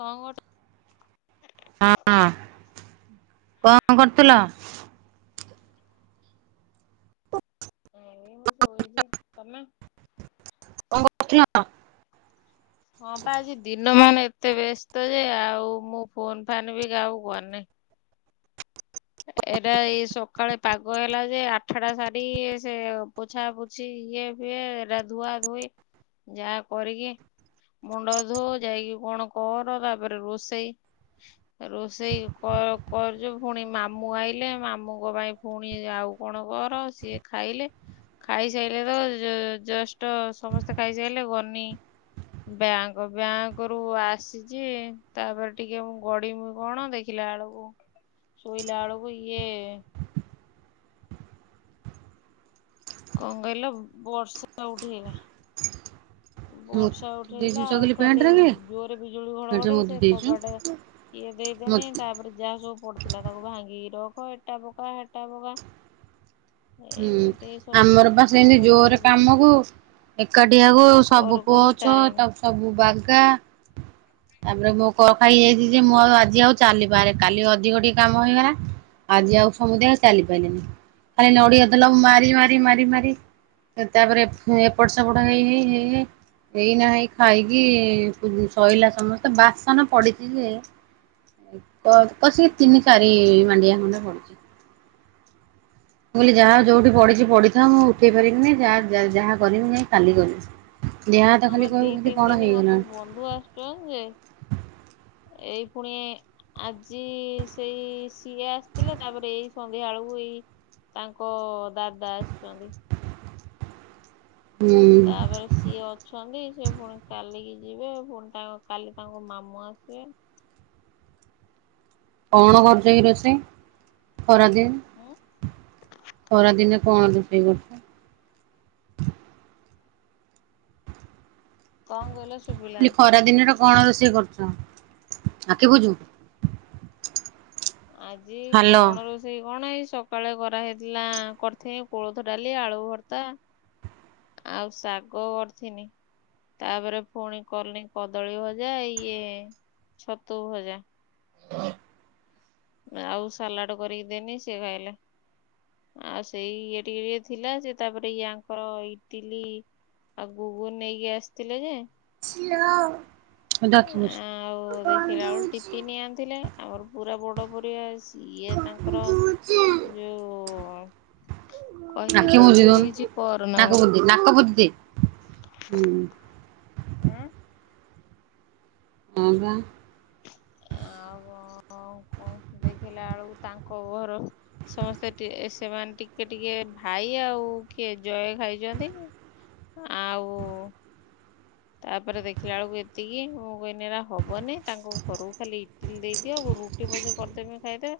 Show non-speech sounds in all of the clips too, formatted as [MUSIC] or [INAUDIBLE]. କଣ ଗୋଟ୍ [INAUDIBLE] ହଅ [INAUDIBLE] କଣ କରୁଥିଲ? ଏଇ ମୁଁ ଶୋଇଛି ତମେ? [UNINTELLIGIBLE] ହଁ ପା ଆଜି ଦିନ୍ ନ ମାନେ ଏତେ ବ୍ୟସ୍ତ ଯେ ଆଉ ମୁଁ ଫୋନ ଫାନ୍ ବି କାହାକୁ କରନି। ଏଟା ଏଇ ସକାଳେ ପାଗ ହେଲା ଯେ, ଆଠଟା ସାରି ଇଏ ସିଏ ପୋଛା ପୋଛି ଇଏ ଫିଏ, ଏଟା ଧୁଆ ଧୋଇ ଯାହା କରିକି ମୁଣ୍ଡ ଧୋ ଯାଇକି କଣ କର ତାପରେ ରୋଷେଇ, ରୋଷେଇ କର-କରଛି ପୁଣି ମାମ୍ ମୁଁ ଆଇଲେ ମାମୁଁଙ୍କ ପାଇଁ ପୁଣି ଆଉ କଣ କର, ସିଏ ଖାଇଲେ ଖାଇସାଇଲେ ତ ଜ ଜଷ୍ଟ ସମସ୍ତେ ଖାଇସାଇଲେ ଗନି ବ୍ୟାଙ୍କ ବ୍ୟାଙ୍କରୁୁ ଆସିଛି, ତାପରେ ଟିକେ ମୁଁ ଗଡିବି କଣ ଦେଖିଲାଅଳକୁ ଶୋଇଲାଳକୁ ଇଏ। କଣ କହିଲ ବର୍ଷା ଉଠେଇଲା। ବର୍ଷା ମୋତି ଦେଇଛୁ ଉଠେଇଲା ଆଉ ଚଗଲି କାଲି ପ୍ୟାଣ୍ଟରେ କି ଜୋରରେ ବିଜୁଳି ପ୍ୟାଣ୍ଟରେ ଘଡଘଡି ମୋତି ସେ ଦେଇଛୁ କବାଟ ଇଏ ଦେଇଦେନି ମୋତି ତାପରେ ଯାହା ସବୁ ପଡି ଥିଲା ତାକୁ ଭାଙ୍ଗି ରଖ ଏଟା ପକା ହେଟା ପକା। ହୁଁ ଏମିତି ସବୁ ଆମର ବା ସେମିତି ସଜାଡୁ ଜୋରେ ସଜୁଡି କାମ କୁ ଏକାଠି ଆଉ ସବୁ କରୁ କରୁ ପୋଛ ଟାଇମ ତାକୁ ସବୁ ବାଗା। ତାପରେ ମୋ କର ଖାଇ ଯାଇଛି ଯେ, ମୁଁ ଆଉ ଆଜି ଆଉ ଚାଲିିପାରୁନି କାଲି ଅଧିକଟିିକେ କାମ ହେଇଗଲା ଆଜି ଆଉ ସମୁଦାୟ ଚାଲି ପାରିଲିନି ଖାଲି ନଡିଆ ତେଲ ମାରି ମାରି ମାରି ମାରି ତାପରେ ଏପଟ ସେପଟ ହେଇ ହେଇ ହେଇ ହେଇନା ହେଇ ଖାଇକି ଶଇଲା ସମସ୍ତେ ବାସନ ପଡିଛି ଯେ କସିକି ତିନି ଚାରି ମାଣ୍ଡିଆ ଖଣ୍ଡେ ହବ ମୁଁ କହିଲି ଯାହା ଯୋଉଠି ପଢିଛି ପଢିଥାଉ ମୁଁ ଉଠେଇ ପାରିବିନି ଯାହା ଯାହା କରିବି ଯାଇ କାଲି କରିବି। ଦେହ ହାତ ଖାଲି ଆମର ଦି କହିବୁ ଖାଲି ତିନ କଣ ଦିନି ହବ ହେଇଗଲାଣି ବନ୍ଧୁ ଆସିଛନ୍ତି ଯେ ଏଇ ପୁଣି ଆଜି ସେଇ ସିଏ ଆସିଥିଲେ ତାପରେ ଏଇ ସନ୍ଧ୍ୟା ବେଳକୁ ଏଇ ତାଙ୍କ ଦାଦା ଆସିଛନ୍ତି। ହୁଁ ତାପରେ ସିଏ ଅଛନ୍ତି। ସେ ପୁଣି କାଲିକି ଯିବେ ପୁଣି ତା କାଲି ତାଙ୍କ ମାମୁଁ ଆସିବେ। କଣ କରିଚ କି ରୋଷେଇ? ଖରା ଦିନ୍ ଆଉ ଖରା ଦିନ କଣ ଦେଖେଇବ? କଣ କହିଲ ସୁ କହୁଥିଲି ଖରା ଦିନ ଟା କଣ ରୋଷେଇ କରୁଚୁ। ହଁ ଆଖି ବୁଜ। ଆଜି କଣ ରୋଷେଇ କଣ ହେଇ ସକାଳେ କରାହେଇଥିଲା କରିଥିନି କୋଳଥ ଡାଲି ଆଳୁ ଭର୍ତ୍ତା ଆଉ ଶାଗ କରିଥିନି ତାପରେ ପୁଣି କଲି କଦଳୀ ଭଜା ଇଏ ଛତୁ ଭଜା। ଆଉ ସାଲାଡ କରିକି ଦେନି ସେ ଖାଇଲେ ଆଉ ସେଇ ଇଏ ଟିକେ ଟିକେ ଥିଲା ସେ ତାପରେ ଙ୍କର ଇଟିଲି ଆଉ ଘୁଗୁନି ନେଇକି ଆସିଥିଲେ ଯେ [UNINTELLIGIBLE] ଆଖି ବୁଜ୍। ଆଉ ଦେଖିଲା ବେଳୁ ଟିପିନିଏ ଆଣିଥିଲେ। ଆମର ପୁରା ବଡ। [UNINTELLIGIBLE] ଇଏ ତାଙ୍କର ଯୋଉ କହିଲେ ଆଖି ଦେଇ ବୁଜି କହିଲେ କିଛି ଦଉନୁ କରନା ନାକ ବୋଲି ବୁଜିଦେ ନାକ ବୁଜିଦେ। ହୁଁ। ଆଁ ହଁ ପା। ହଁ କଣ ଦେଖିଲା ବେଳକୁ ତାଙ୍କ ଘର ସମସ୍ତେ ସେମାନେ ଟିକେ ଟିକେ ଭାଇ ଆଉ କିଏ ଜୟ ଖାଇଛନ୍ତି। ଆଉ ତାପରେ ଦେଖିଲା ବେଳକୁ ଏତିକି ମୁଁ କହଲି ଏରା ହବନି ତାଙ୍କ ଘରକୁ ଖାଲି ଦେଇଦିଅ ଗୁରୁ ରୁଟି ପଛେ କରିଦେବି ଖାଇଦେବେ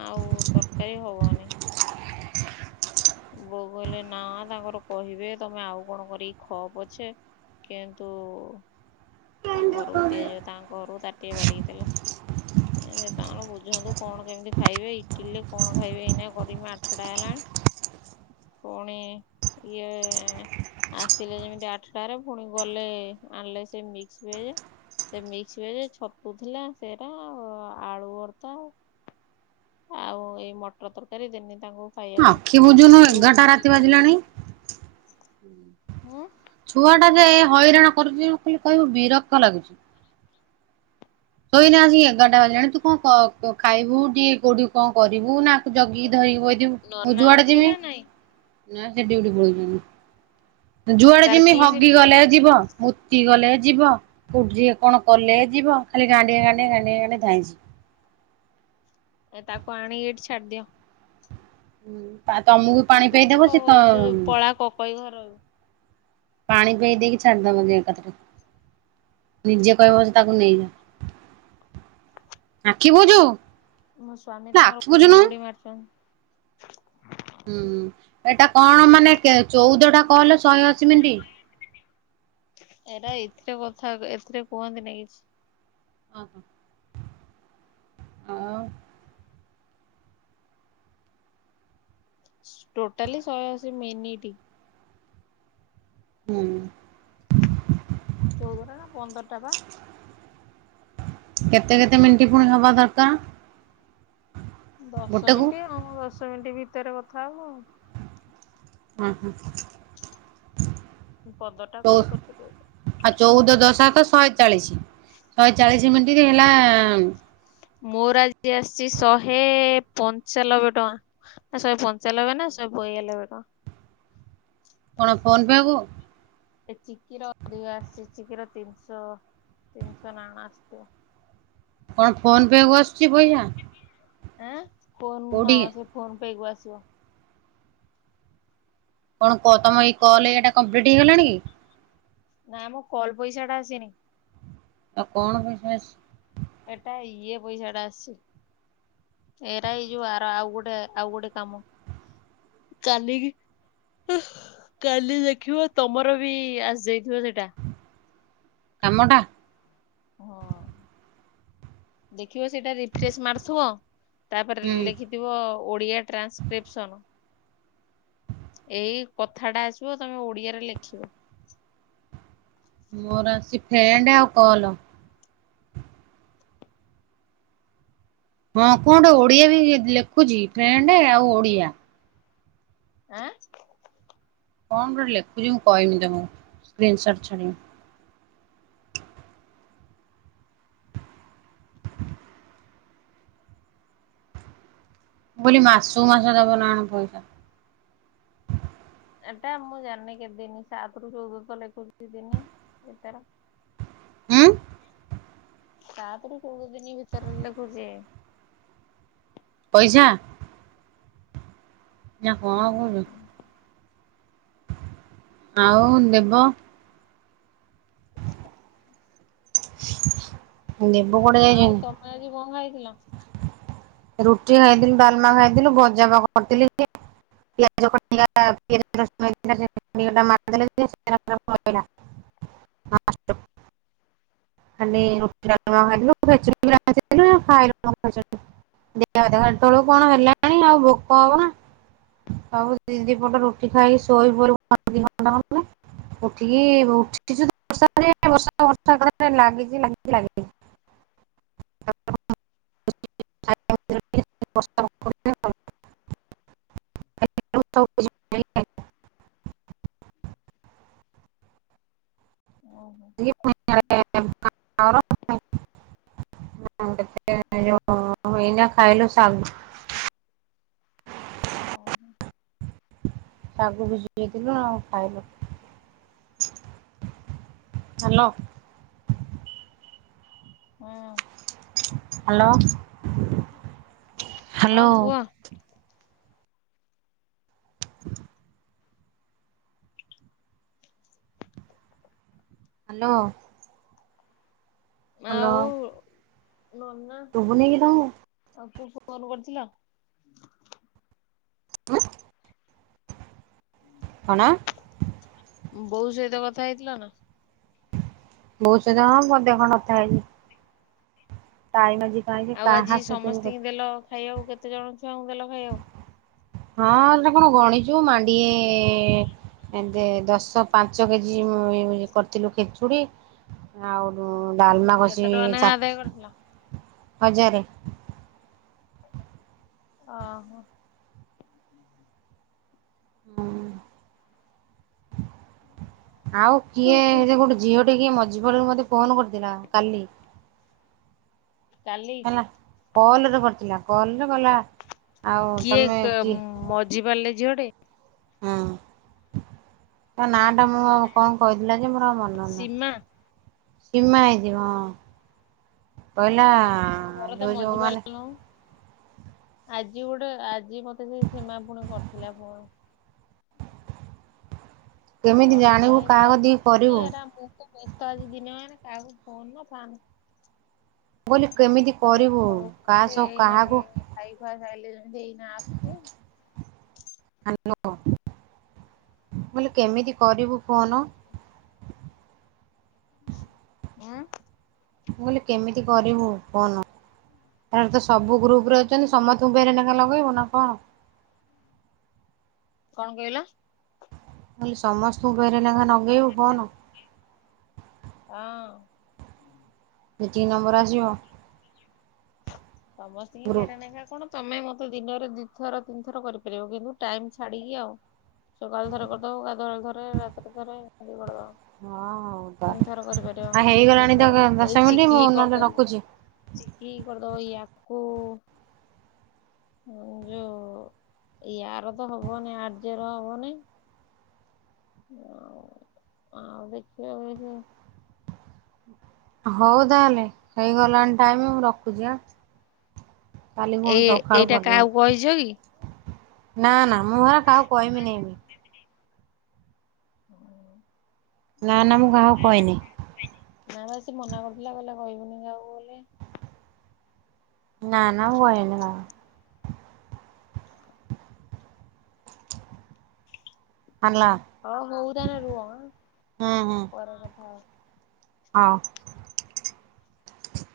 ଆଉ ତରକାରୀ ହବନି। ବୋଉ କହିଲେ ନା ତାଙ୍କର କହିବେ ତମେ ଆଉ କଣ କରିକି ଖ ପଛେ କିନ୍ତୁ ତାଙ୍କ ଘରକୁ ଦିଆଯିବ ତା ଘରୁ ତାଟିଏ ବାଢିକି ଦେଲା ସେ ତାଙ୍କର ବୁଝନ୍ତୁ କଣ କେମିତି ଖାଇବେ ଇଟିଲରେ କଣ ଖାଇବେ ଏଇନା କରିମି ଆଠଟା ହେଲାଣି, ପୁଣି ଇଏ ଆସିଲେ ଯେମିତି ଆଠଟାରେ ପୁଣି ଗଲେ ଆଣିଲେ ସେ ମୀ ମିକ୍ସ ଭେଜ୍ ସେ ମିକ୍ସ ଭେଜ୍ ଛତୁ ଥିଲା ସେରା ଆଳୁ ଭର୍ତା ଆଉ ଏଇ ମଟର ତରକାରୀ ଦେନି ତାଙ୍କୁ ଖାଇବାକୁ ଆଖି ବୁଜୁନୁ ରୁଟି ଏଗାରଟା ରାତି ବାଜିଲାଣି। ହୁଁ। ଛୁଆ ଟା ଯେ ହଇରାଣ କରୁଛି ଖାଲି କହିବୁ ବିରକ୍ତ ଲାଗୁଛି। ଶୋଇନା ଆସିକି ଏଗାରଟା ବାଜାଣି ତୁ କଣ ଖାଇବୁ ଟିକେ କୋଉଠି କଣ କରିବୁ ନା ଜଗିକି ଧରିକି ବଇଥିବୁ ମୁଁ ନନା ଯୁଆଡେ ଅଛି ଯିମି ନା ନାଇଁ ନା ସେ ଡିଉଟି ପଳାଉଛନ୍ତି। ଯୁଆଡେ ତାର ଯେମିତି କି ସିଫ୍ଟ ହଗିଗଲେ ପଡୁଛି? ଯିବ ମୁତି ଗଲେ ଯିବ କୋଉଠିି କଣ କଲେ ଯିବ ଖାଲି ଗାଣ୍ଡିଏ ଗାଣ୍ଡିଏ ଗାଣ୍ଡିଏ ଧାଇଁଛି। ଏ ତାକୁ ଆଣି କି ଏଠି ଛାଡିଦିଅ। ହୁଁ। ତା କହୁନ କ ତୁ ଯୋଉ ପଳା କ କ ଘରଉ। ପାଣି ପେଇ ଦେଇକି ଛାଡିଦବ ଯେ ଏକାଥରେ ନିଜେ କହିବ ସେ ତାକୁ ନେଇଯା ଆଖି ବୁଝୁ। ମୋ ସ୍ଵାମୀ ତାଙ୍କର ଘଙ୍ଗୁଡି ମାରୁଛନ୍ତି। [INAUDIBLE] ହୁଁ ଏଟା କଣ ମାନେ ଚଉଦ ଟା କଲ୍ ଶହେ ଅଶୀ ଏରା ମିନିଟ୍। ଏଥିରେ କଥା ଏଥିରେ କୁହନ୍ତିନି କିଛି। ଓ ହୋ। ଆଉ ଟୋଟାଲି ଶହେ ଅଶୀ ମିନିଟି। ହୁଁ। ଚଉଦ ଟ ନା ପନ୍ଦର ଟା ବା କେତେ କେତେ ମିଣ୍ଟ ପୁଣି ହବା ଦରକାର। ଦଶ ଗୋଟେକୁ ମିନିଟ ହଁ ଦଶ ମିନିଟ୍ ଭି ଭତରେ କଥା ହବ। ହୁଁ ହୁଁ। ପନ୍ଦରଟା ଚ କଲ୍ କରିପାରିବ। ଆ ଚଉଦ ଦଶା ତ ଚାଳିଶ ଶହେ ଚାଳିଶ ମନିଟ ଟା ହେଲା ମୋର ଆଜି ଆସିଛି ଶହେ ପଞ୍ଚାନବେ ଟଙ୍କା ନା ଶହେ ପଞ୍ଚାନବେ ନା ଶହେ ବୟାନବେ ଟଙ୍କା। କଣ ଫନ ପେ କୁ। ଏ ଚିକିର ଅଧିକ ଆସିଛି ଚିକିର ତିନିଶ ତିନିଶହ ନାଣ ଆସିଛି। କଣ ଫୋନ ପେ କୁ ଆସୁଛି ପଇସା। ଆଁ ଫୋନ ହଁ କୋଉଠି ସେ ଫୋନ ପେଗୁ ଆସୁ [UNINTELLIGIBLE] କଣ କହ ତମ ଏଇ କଲ୍ ଏଟା କମ୍ପ୍ଲିଟ ହେଇଗଲାଣି ନା ମ କଲ ପଇସା ଟା ଆସିନି। ଆଉ କଣ ପଇସା ଆସିଛି। ଏଟା ଇଏ ପଇସାଟା ଆସିଛି। ଏରା ଏଇ ଯୋଉ ଆର ଆଉ ଗୋଟେ ଆଉ ଗୋଟେ କାମ କାଲ କାଲି ଦେଖିବ ତମର ବି ଆସିଯାଇ କାମଡ଼ା ହଁ ଦେଖ [UNINTELLIGIBLE] ରଖିବ ସେଇଟା ରିଫ୍ରେସ ମାରୁଥିବ। ତାପରେ ହୁଁ ଲେଖିଥିବ ଓଡିଆ ଟ୍ରାନ୍ସକ୍ରିପସନ। ଏଇ କଥାଟା ଆସିବ ତମେ ଓଡିଆରେ ଲେଖିବ। ମୋର ଅସି ଫେଣ୍ଡଆଉକଲ ହଁ କଟେ ଓଡିଆ ବି ଲେଖୁଛି ଫ୍ରେଣ୍ଡ ଆଉ ଓଡିଆ। ଆଁ କଣ ଗୋଟେ ଲେଖୁଛି ମୁଁ କହମି ତମ ସ୍କ୍ରସଟ ଛାଡ଼ିବି। ମୁଁ ବୋଲି ମାସୁ ମାସ ଦେବ ନାଣ ପଇସା ଏଟା ମୁଁ ଜାେ କେଦିନି ସାତରୁ ଚଉଦ ତ କୁର୍ସି ଦିନି ଏ ତର [UNINTELLIGIBLE] ତା ତରେ କେଉଦ ଦିନ ଭିତର ଲ ଖଛିେ ପଇସା ନା କଣ କନୁ [INAUDIBLE] ଆଉ ଦେବ [INAUDIBLE] ଦେବଗଡ ଯାଇଛନ୍ତି। ଥିଲା ରୁଟି ଖାଇଥିଲୁ ଡାଲମା ଖାଇଥିଲୁ ଭଜାବ କରିଥିଲି ପିଆଜିାରଲେ [UNINTELLIGIBLE] ଖାଲି ଖୁ ଖାଇଲୁ ତଳୁ କଣ ହେଲାଣି ଆଉ ଭୋକ ହବ ନା ସବୁ ଦି ଦି ପଟ ରୁଟି ଖାଇକି ଶୋଇ ପା ଉଠିକି ଉଛୁଷଷା ବଷା [UNINTELLIGIBLE] ଲାଗିଛି ଲାଗଛି ଲାଗ [UNINTELLIGIBLE] େ [INAUDIBLE] ଏଇନା ଖାଇଲୁ ଶାଗ [UNINTELLIGIBLE] [INAUDIBLE] ଆଗ ଭୁଝେଇଥିଲୁ ଆଉ ଖାଇଲୁ ହାଲୋ ହଁ ହ୍ୟାଲୋ ହଁ କୁହ। [INAUDIBLE] ହ୍ୟାଲୋ ଆଉ। ନନା ତୁ ବୁ ନେଇକିଥା ଆଉ ଫୋନ କରିଥିଲ [INAUDIBLE] କଣ ବୋଉ ସହିତ କଥା ହେଇଥିଲା ନା। ବହୁତ ସୁଧ ହଁ ମ ଦେହ କଣ ନଥା ହେଇଛି ତାାଇ ମଝ କାଇକ କି ଆଉ ଆଜି କାହା ସେ ତ ସମସ୍ତିଙ୍କି ଦେଲ ଖାଇବାକୁ କେତେ ଜଣ ଛୁଆଙ୍କୁ ଦେଲ ଖାଇଆକୁ? ହଁ ଗୋଟେ କଣ ଗଣିଛୁ ମାଣ୍ଡିଏ ଦଶ ପାଞ୍ଚ କେଜି କରିଥିଲୁ ଖେଚୁଡ଼ି ଆଉ। ଡାଲମା ହବ କେତେ ଟଙ୍କା ସେଇ ନେଖା ସା ଆଦାୟ କରିଥିଲ? ହଜାରେ। ଓ ହୋ। ହୁଁ ଆଉ କିଏ ଜେ ଗୋଟେ ଝିଅ ଟେ ହି ମଜା ଝିଅଟି ମତେ ଫୋନ କରିଥିଲା କାଲି। [INAUDIBLE] କାଲି। କଲ ରେ କରିଥିଲା କଲ ରେ କହିଲା ଆଉ କିଏ ତମେ ମଝି ପାରିଲେ। ଝିଅଟେ ହୁଁ ତା ନା ଟା ମୁଁ କଣ କହିଥିଲା? ଜେ ମୋର ଆଉ ମାନେ ସୀମା ନାହିଁ। ସୀମା ହେଇଥିବ ହଁ। ହେଲା ତମ ଘର ତ ଯୋଉ ଯୋଉ ମାନେ। ମଝିପାଲନ ଆଜି ଗୋଟେ ଆଜି ମତେ ସେ ସୀମା ପୁଣି କରିଥିଲା ପୁଣି। କେମିତି କରିଥିଲା ଜାଣିବୁ ଏଇ କାହା କଲ କତିକି କରିବୁ ଯେ ମୁଁ ତ ମେସେଜ ତ ଆଜି ଦିନ ମାନ କାହାକୁ ଫୋନ ନା ଫାନ। କ କେମିତି କରିବୁ କାହା ଖାଇ ସହ ଏଇନା କାହାକୁ? ଖାଇ ଖୁଆ ସାଇଲେ ଏଇନା ଆସୁଛି। ନଅ [INAUDIBLE] ମୁଁ କହିଲି କେମିତି କରିବୁ ଫୋନ? [INAUDIBLE] ଉଁ। ମୁ କହିଲି କେମିତି କରିବୁ ଫୋନ, ଏ ତ ସବୁ ଗ୍ରୁପରେ ଅଛନ୍ତି, ସମସ୍ତଙ୍କୁ ଭେରାଏ ଲେଖାଏ ଲଗେଇବୁ ନା କଣ? କଣ କହିଲ? କଲେ ସମସ୍ତଙ୍କୁ ଭେରାଏ ଲେଖା ଲଗେଇବୁ ଫୋନ। [INAUDIBLE] ହଁ। ଯେତିକି ନମ୍ବର ଆସିବ। ସମସ୍ତି ଙ୍କୀ ଗ୍ରୁପ ଭେରାଏ ଲେଖାଏ କଣ ତମେ ମତେ ଦିନରେ ଦିଥର ତିନି ଥର କରିପାରିବ କିନ୍ତୁ ଟାଇମ ଛାଡ଼ିକି ଆଉ ସକାଳୁ ଥର କରିଦବ, ଗାଧୁଆଳ ଥରେ, ରାତିରେ ଥରେ, ଏମିତି କରିଦବ। ହଁ ହଉ ତିନି ଥର ତାହାଲେ କରିପାରିବ ଆ ଦି ତିନି ହେଇଗଲାଣି ତ ଥର ଏଇ ଦଶ ମିନିଟ ଚିକି ମୁଁ ନହେଲେ ରଖୁଛି। ଇଆ ଓ [INAUDIBLE] ଯୋଉ ଇୟାର ତ ହବନି ଆର୍ଯ୍ୟର ହବନି। [INAUDIBLE] ହ ଆଉ ଦେଖିବା ଦେଖ। ହଉ ତାହେଲେ ହେଇଗଲାଣି ଟାଇମ ମୁ ରଖୁଛି ଆ। ଏଇ ଏଇଟା କାହାକୁ କହିଚ କି? ନା ନା ମୁଁ ହେରା କାହାକୁ କହବି ନାଇଁ ଏଇନେ। ନାଁ ନାଁ ମୁଁ କାହାକୁ କହିନି। ନା ବା ମନା କରୁଥିଲା କହିଲା କହିବୁନି କାହାକୁ ବୋଲି। ନା ନା ମୁଁ କହିବିନି କାହାକୁ। ହେଲା ହଁ ହଉ ତାହାଲେ ରୁହ ପରେ କଥା ହବା। ହଁ